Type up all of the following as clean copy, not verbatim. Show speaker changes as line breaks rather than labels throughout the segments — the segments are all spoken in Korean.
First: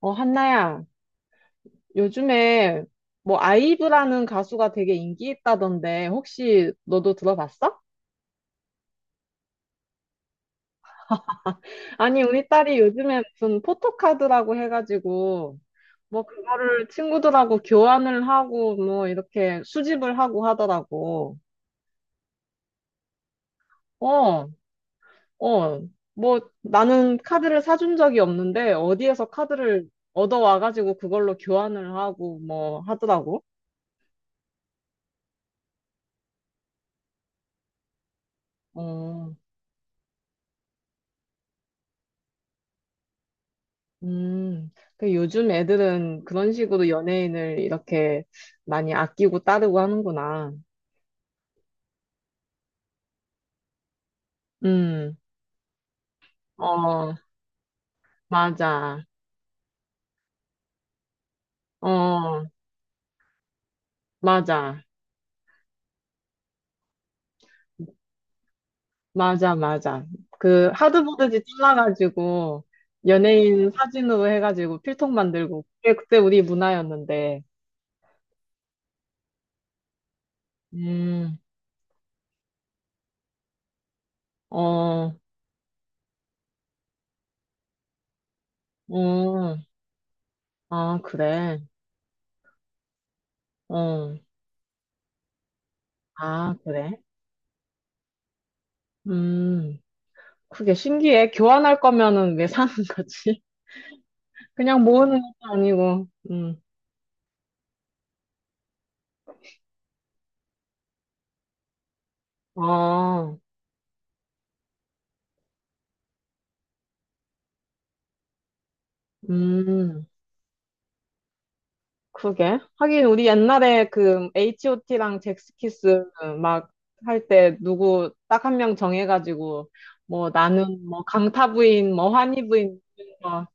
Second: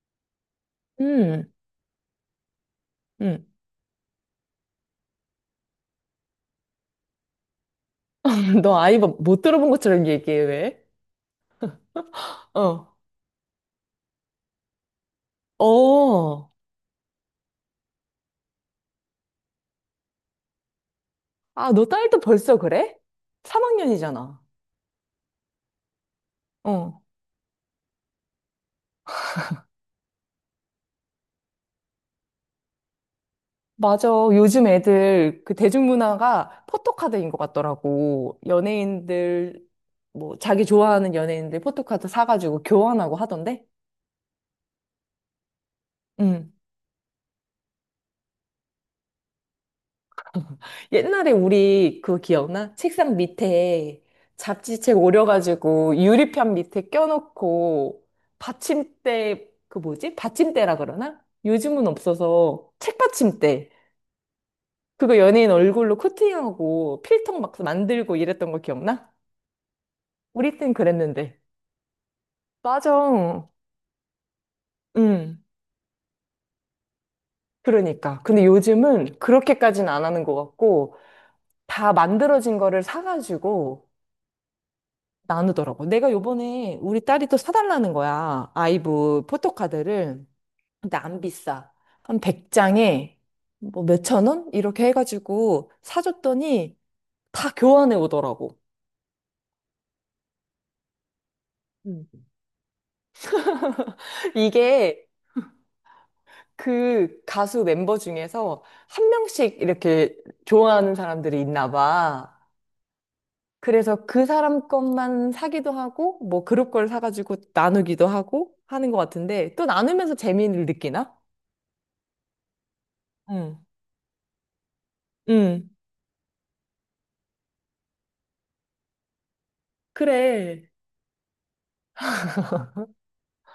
어, 한나야,
음,
요즘에 뭐
음.
아이브라는 가수가 되게 인기 있다던데 혹시 너도 들어봤어?
너 못 들어본 것처럼 얘기해, 왜?
아니, 우리 딸이
어,
요즘에 무슨 포토카드라고 해가지고 뭐
어.
그거를 친구들하고 교환을 하고 뭐 이렇게 수집을 하고 하더라고.
아, 너 딸도 벌써 그래? 3학년이잖아.
어, 어. 뭐
어.
나는 카드를 사준 적이 없는데 어디에서 카드를 얻어와가지고 그걸로 교환을 하고 뭐 하더라고.
맞아. 요즘 애들 그 대중문화가 포토카드인 것 같더라고.
어.
연예인들, 뭐, 자기 좋아하는 연예인들 포토카드 사가지고 교환하고 하던데?
음, 그 요즘 애들은
응.
그런 식으로 연예인을 이렇게 많이 아끼고 따르고 하는구나.
옛날에 우리 그거 기억나? 책상 밑에 잡지책
음,
오려가지고 유리판 밑에
어,
껴놓고
맞아.
받침대, 그 뭐지? 받침대라 그러나? 요즘은
어,
없어서 책받침대.
맞아.
그거 연예인 얼굴로 코팅하고 필통 막 만들고 이랬던 거 기억나?
맞아, 맞아.
우리
그
땐 그랬는데.
하드보드지 잘라가지고
맞아.
연예인 사진으로 해가지고 필통
응.
만들고 그게 그때 우리 문화였는데.
그러니까. 근데 요즘은 그렇게까지는 안 하는 것 같고
음,
다 만들어진 거를 사가지고
어,
나누더라고. 내가 요번에 우리 딸이 또 사달라는 거야. 아이브
어,
포토카드를. 근데
아,
안
그래.
비싸. 한 100장에 뭐
어,
몇천 원? 이렇게 해가지고
아,
사줬더니
그래.
다 교환해 오더라고.
음, 그게 신기해. 교환할
음.
거면은 왜 사는 거지? 그냥
이게
모으는 것도 아니고.
그 가수 멤버 중에서 한 명씩 이렇게 좋아하는 사람들이 있나 봐.
아,
그래서 그 사람 것만 사기도 하고, 뭐 그룹 걸 사가지고 나누기도 하고 하는 것 같은데, 또
음,
나누면서 재미를 느끼나?
그게 하긴, 우리
응.
옛날에 그, H.O.T.랑
응.
잭스키스 막 할 때 누구 딱 한 명 정해가지고, 뭐
그래.
나는 뭐 강타 부인, 뭐 환희 부인, 뭐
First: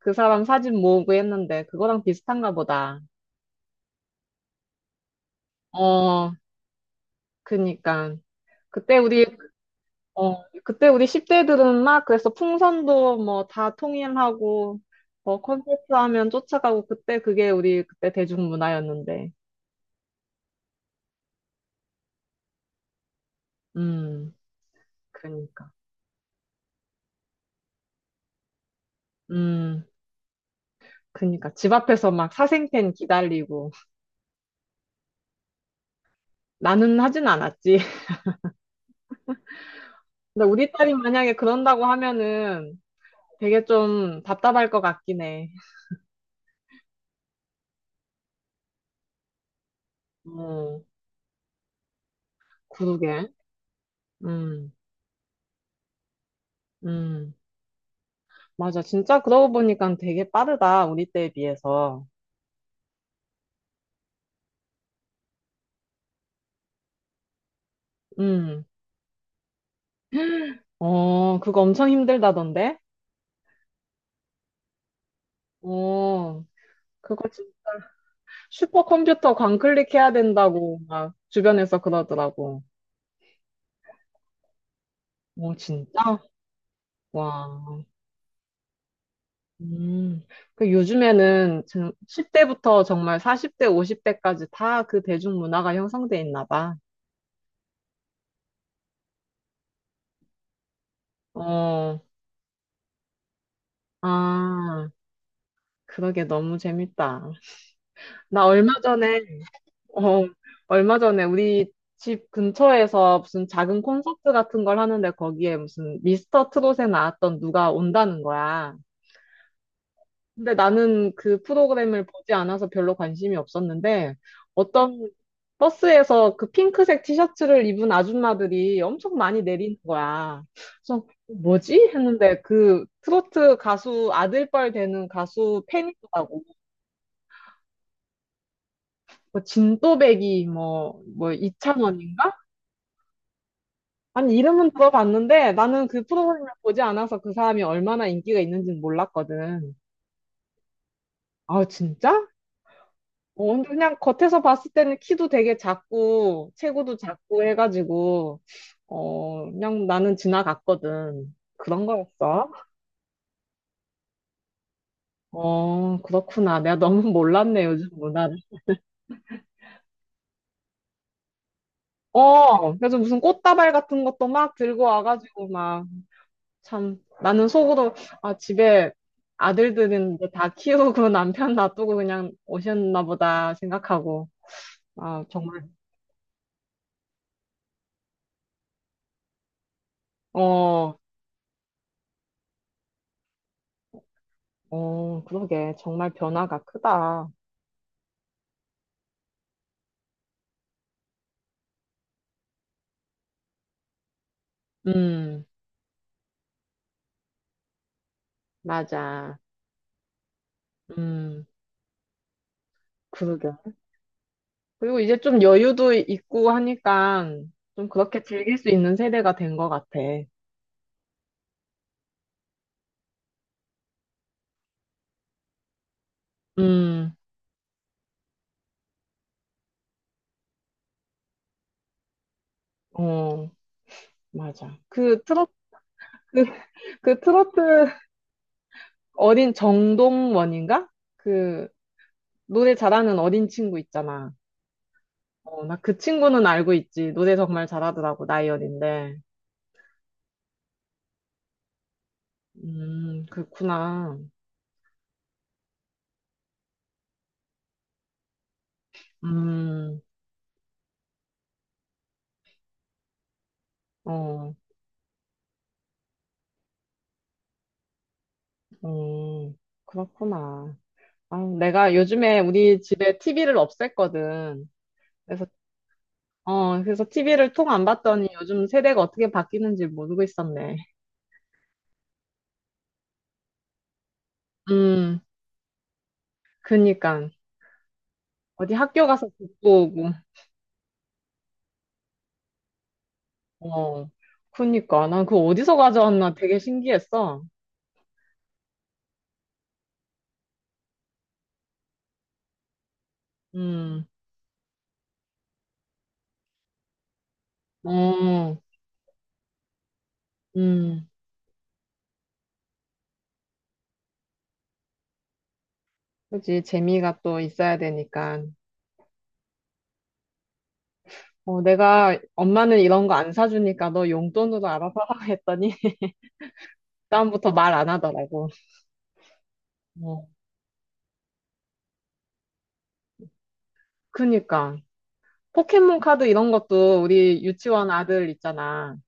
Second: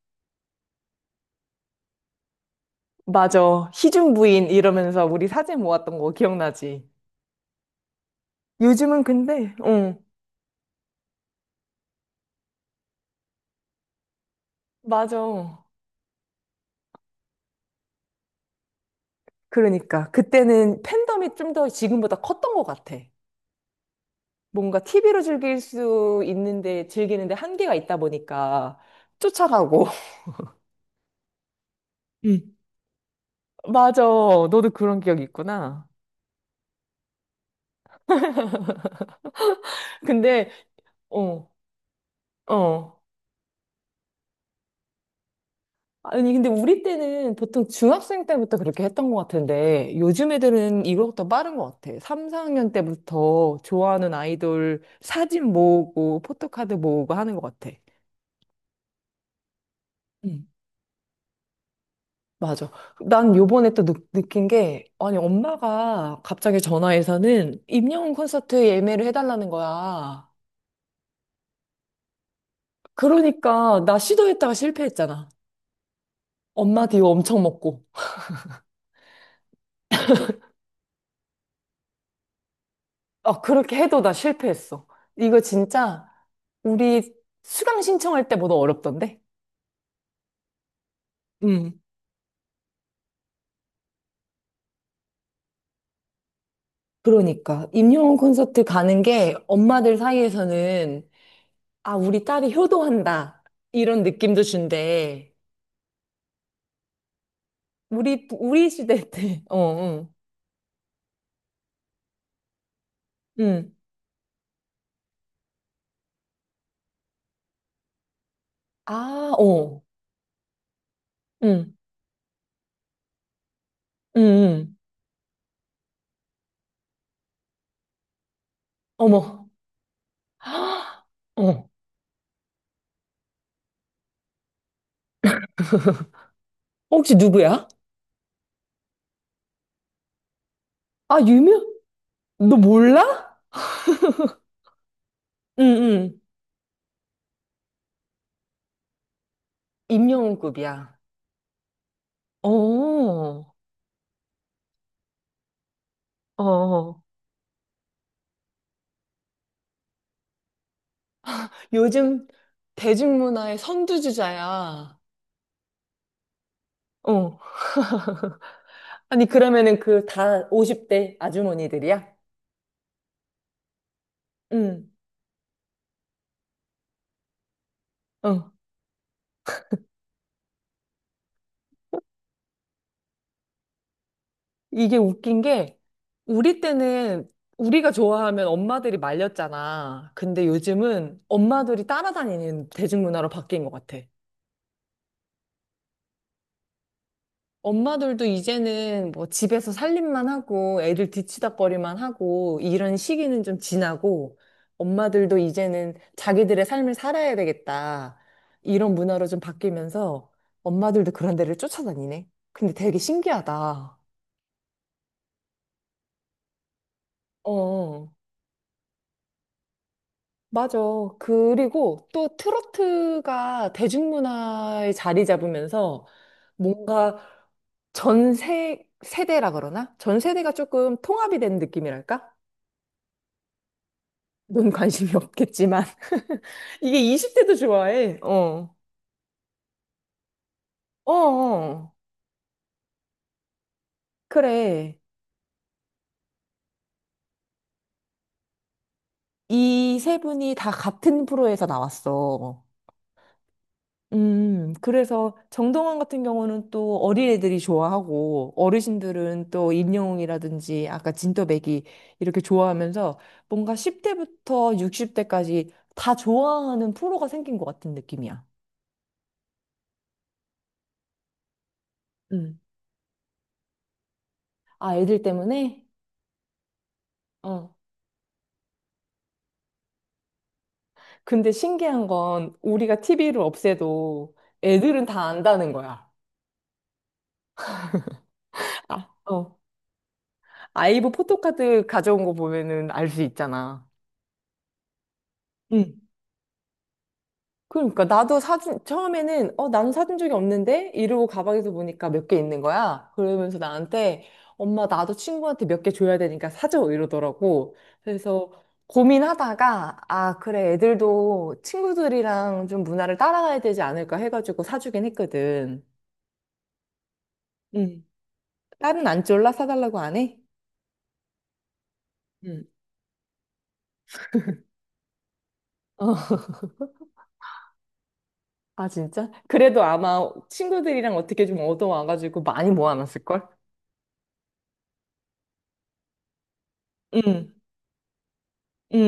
그 사람 사진 모으고 했는데, 그거랑 비슷한가 보다.
맞아. 희준 부인 이러면서 우리 사진 모았던 거
어,
기억나지?
그니까. 그때
요즘은
우리
근데, 응
그때 우리 10대들은 막 그래서 풍선도 뭐 다 통일하고 뭐
맞아.
콘서트 하면 쫓아가고 그때 그게 우리 그때 대중문화였는데.
그러니까. 그때는 팬덤이 좀 더 지금보다 컸던 것 같아.
음,
뭔가 TV로 즐길
그러니까.
수 있는데, 즐기는데 한계가 있다 보니까
음,
쫓아가고.
그러니까 집 앞에서 막
응.
사생팬 기다리고,
맞아. 너도 그런 기억이 있구나.
나는 하진 않았지. 근데
근데,
우리 딸이 만약에
어,
그런다고 하면은
어.
되게 좀 답답할 것 같긴 해.
아니, 근데 우리 때는 보통 중학생 때부터 그렇게 했던 것 같은데, 요즘 애들은
음,
이거보다 빠른 것 같아. 3, 4학년
그러게.
때부터 좋아하는
음,
아이돌 사진 모으고, 포토카드 모으고
음.
하는 것 같아.
맞아. 진짜 그러고 보니까 되게
응,
빠르다. 우리 때에 비해서.
맞아. 난 요번에 또 느낀 게, 아니, 엄마가 갑자기 전화해서는 임영웅
음.
콘서트 예매를 해달라는 거야.
어, 그거 엄청 힘들다던데?
그러니까 나 시도했다가 실패했잖아.
어,
엄마 뒤
그거
엄청
진짜
먹고.
슈퍼컴퓨터 광클릭해야 된다고 막 주변에서 그러더라고.
어, 그렇게 해도 나 실패했어. 이거
어,
진짜
진짜?
우리 수강
와.
신청할 때보다 어렵던데?
음. 그 요즘에는
음.
10대부터 정말 40대, 50대까지 다 그 대중문화가 형성돼 있나 봐.
그러니까 임영웅 콘서트 가는 게 엄마들 사이에서는 아,
어,
우리 딸이 효도한다. 이런 느낌도
아,
준대.
그러게 너무 재밌다.
우리
나
우리
얼마
시대
전에
때. 어, 어
어, 얼마 전에 우리 집 근처에서 무슨
응.
작은 콘서트 같은 걸 하는데 거기에 무슨 미스터 트롯에 나왔던 누가 온다는 거야.
아, 어.
근데 나는 그
응.
프로그램을 보지 않아서 별로 관심이 없었는데
응. 응.
어떤 버스에서 그 핑크색 티셔츠를 입은 아줌마들이 엄청 많이
어머.
내리는 거야.
헉,
그래서
어.
뭐지? 했는데 그 트로트 가수 아들뻘 되는 가수 팬이더라고.
혹시 누구야?
뭐 진또배기 뭐,
아,
뭐
유명?
이찬원인가?
너 몰라?
아니, 이름은 들어봤는데
응,
나는 그
응.
프로그램을 보지 않아서 그 사람이 얼마나 인기가 있는지는 몰랐거든.
임영웅급이야.
아, 진짜?
어,
어, 근데 그냥 겉에서 봤을 때는 키도 되게 작고, 체구도
어.
작고 해가지고, 어, 그냥 나는 지나갔거든. 그런
요즘
거였어?
대중문화의 선두주자야.
어, 그렇구나. 내가 너무
어.
몰랐네, 요즘 문화를.
아니, 그러면은 그 다 50대 아주머니들이야?
어, 그래서 무슨 꽃다발 같은 것도 막 들고
응.
와가지고 막, 참, 나는 속으로, 아,
어.
집에 아들들은 이제 다 키우고 남편 놔두고 그냥 오셨나 보다 생각하고,
이게
아,
웃긴
정말,
게, 우리 때는 우리가 좋아하면 엄마들이 말렸잖아. 근데
어,
요즘은 엄마들이 따라다니는 대중문화로 바뀐 것 같아.
어, 그러게. 정말 변화가 크다.
엄마들도 이제는 뭐 집에서 살림만 하고 애들 뒤치다꺼리만 하고 이런 시기는 좀 지나고 엄마들도
음,
이제는 자기들의 삶을 살아야 되겠다. 이런 문화로 좀
맞아.
바뀌면서 엄마들도 그런
음,
데를 쫓아다니네. 근데 되게
그러게.
신기하다.
그리고 이제 좀 여유도 있고 하니까 좀
어,
그렇게 즐길 수 있는 세대가 된 것 같아.
맞아. 그리고 또 트로트가 대중문화에 자리 잡으면서
음,
뭔가 전 세대라 그러나? 전 세대가 조금 통합이 된 느낌이랄까?
어,
넌
맞아.
관심이
그 트로트,
없겠지만.
그
이게
그
20대도
트로트
좋아해. 어.
어린 정동원인가?
어,
그
어.
노래 잘하는 어린 친구 있잖아.
그래.
어, 나 그 친구는 알고 있지. 노래 정말 잘하더라고, 나이 어린데.
이 세 분이 다 같은 프로에서 나왔어.
그렇구나.
그래서 정동원 같은 경우는 또 어린애들이 좋아하고 어르신들은 또
음,
임영웅이라든지 아까 진또배기 이렇게 좋아하면서 뭔가
어,
10대부터 60대까지 다 좋아하는 프로가 생긴 것 같은 느낌이야.
음, 그렇구나. 아, 내가 요즘에
음.
우리 집에 TV를 없앴거든.
아, 애들
그래서,
때문에?
그래서 TV를 통
어,
안 봤더니 요즘 세대가 어떻게 바뀌는지 모르고 있었네.
근데 신기한 건 우리가 TV를 없애도 애들은
음,
다 안다는 거야.
그니까. 어디 학교
아,
가서
어.
듣고 오고.
아이브 포토카드 가져온 거 보면은 알 수 있잖아.
어, 그니까. 난 그거 어디서
응.
가져왔나 되게 신기했어.
그러니까 나도 사진 처음에는 어 나는 사준 적이 없는데 이러고 가방에서 보니까 몇 개 있는 거야. 그러면서
음,
나한테 엄마 나도 친구한테 몇 개 줘야 되니까 사줘 이러더라고. 그래서
어.
고민하다가 아 그래
음,
애들도 친구들이랑 좀 문화를 따라가야 되지 않을까 해가지고 사주긴 했거든.
그지. 재미가 또 있어야
응.
되니까.
딸은 안 쫄라? 사달라고 안 해?
어, 내가
응
엄마는 이런 거 안 사주니까 너 용돈으로 알아서 하라 했더니
어,
다음부터 말 안 하더라고.
아, 진짜? 그래도
어.
아마 친구들이랑 어떻게 좀 얻어와가지고 많이 모아놨을걸?
그니까. 포켓몬 카드 이런 것도 우리
응,
유치원 아들 있잖아.
응,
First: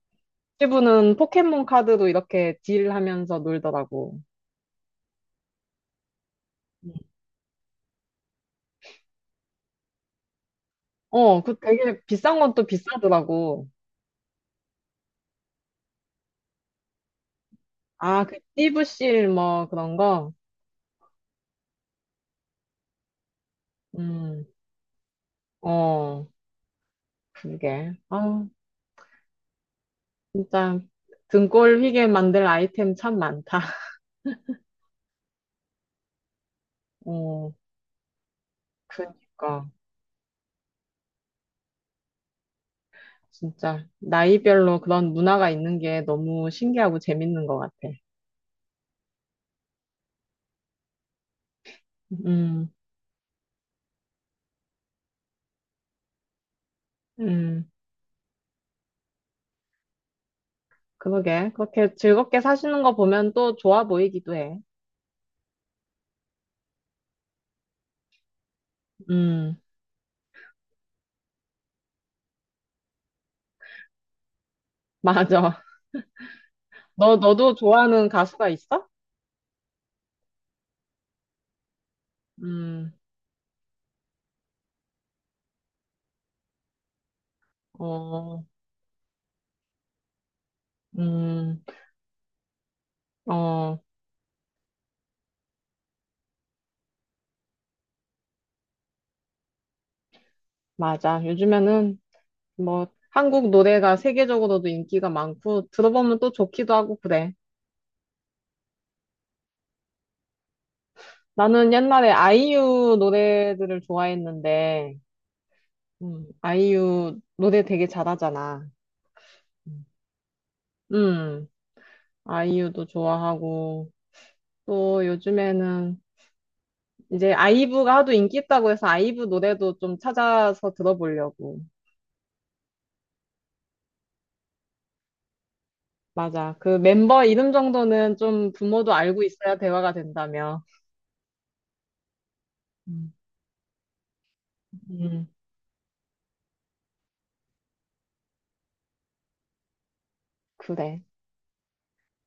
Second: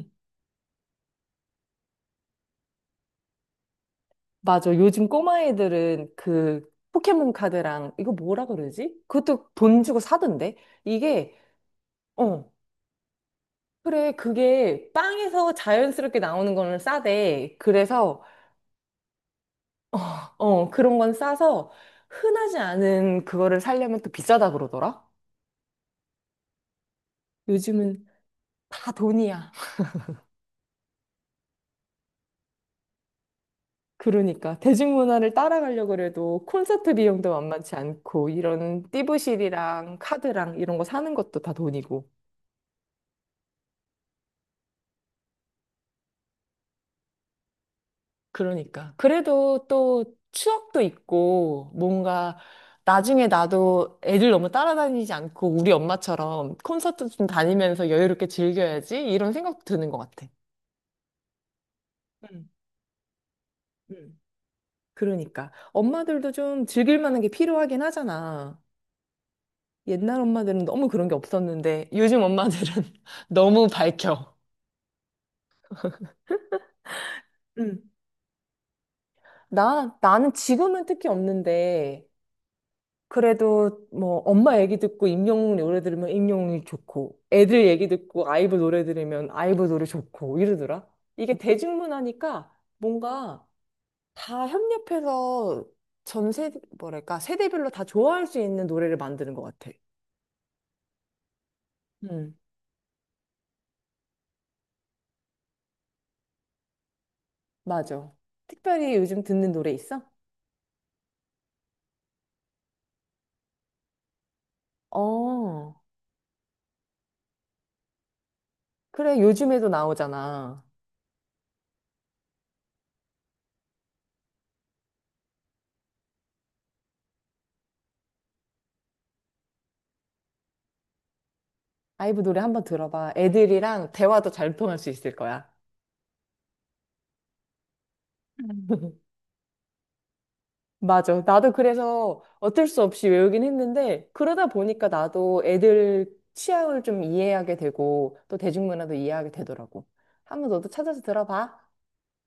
응.
친구는 포켓몬 카드로 이렇게 딜하면서 놀더라고.
맞아. 요즘 꼬마 애들은 그
음.
포켓몬 카드랑 이거 뭐라 그러지? 그것도 돈 주고 사던데? 이게,
어, 그 되게 비싼
어,
건 또 비싸더라고.
그래. 그게 빵에서 자연스럽게 나오는 거는 싸대. 그래서,
아, 그 띠부씰 뭐 그런
어,
거?
어, 그런 건 싸서 흔하지 않은 그거를 사려면 또
음,
비싸다 그러더라?
어, 그게.
요즘은
아,
다 돈이야.
진짜 등골 휘게 만들 아이템 참 많다.
그러니까 대중문화를 따라가려고 그래도 콘서트 비용도
어,
만만치 않고 이런
그러니까
띠부실이랑 카드랑 이런 거 사는 것도 다 돈이고
진짜 나이별로 그런 문화가 있는 게 너무 신기하고 재밌는 것 같아.
그러니까 그래도 또 추억도 있고 뭔가
음,
나중에 나도 애들 너무 따라다니지 않고 우리 엄마처럼 콘서트 좀
음,
다니면서 여유롭게 즐겨야지 이런 생각도 드는 것 같아.
그러게. 그렇게 즐겁게
음,
사시는 거 보면 또 좋아
음.
보이기도 해.
그러니까 엄마들도 좀 즐길 만한 게 필요하긴 하잖아.
음,
옛날 엄마들은 너무 그런 게 없었는데 요즘 엄마들은 너무 밝혀.
맞아. 너도
응.
좋아하는 가수가 있어?
나는 지금은 특히 없는데,
음,
그래도 뭐 엄마 얘기 듣고 임영웅 노래 들으면 임영웅이 좋고, 애들 얘기 듣고
어,
아이브 노래 들으면 아이브 노래 좋고 이러더라. 이게
음,
대중문화니까 뭔가
어,
다 협력해서 전 세대, 뭐랄까, 세대별로 다 좋아할 수 있는 노래를 만드는 것 같아.
맞아. 요즘에는
응,
뭐 한국 노래가 세계적으로도 인기가 많고 들어보면 또 좋기도 하고 그래.
맞아. 특별히 요즘 듣는 노래 있어?
나는 옛날에 아이유 노래들을 좋아했는데,
어.
아이유 노래 되게 잘하잖아.
그래, 요즘에도 나오잖아.
음, 아이유도 좋아하고, 또 요즘에는 이제 아이브가 하도 인기 있다고 해서 아이브 노래도 좀 찾아서 들어보려고.
아이브 노래 한번 들어봐. 애들이랑 대화도 잘 통할 수 있을 거야.
맞아. 그 멤버 이름 정도는 좀 부모도 알고 있어야 대화가 된다며.
맞아. 나도 그래서 어쩔 수 없이
음,
외우긴 했는데, 그러다 보니까
음,
나도 애들 취향을 좀 이해하게 되고, 또 대중문화도 이해하게 되더라고. 한번 너도 찾아서
그래.
들어봐.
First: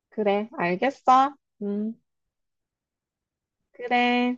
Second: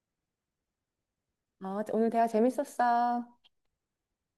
그래. 알겠어.
아,
음,
오늘 대화 재밌었어.
그래.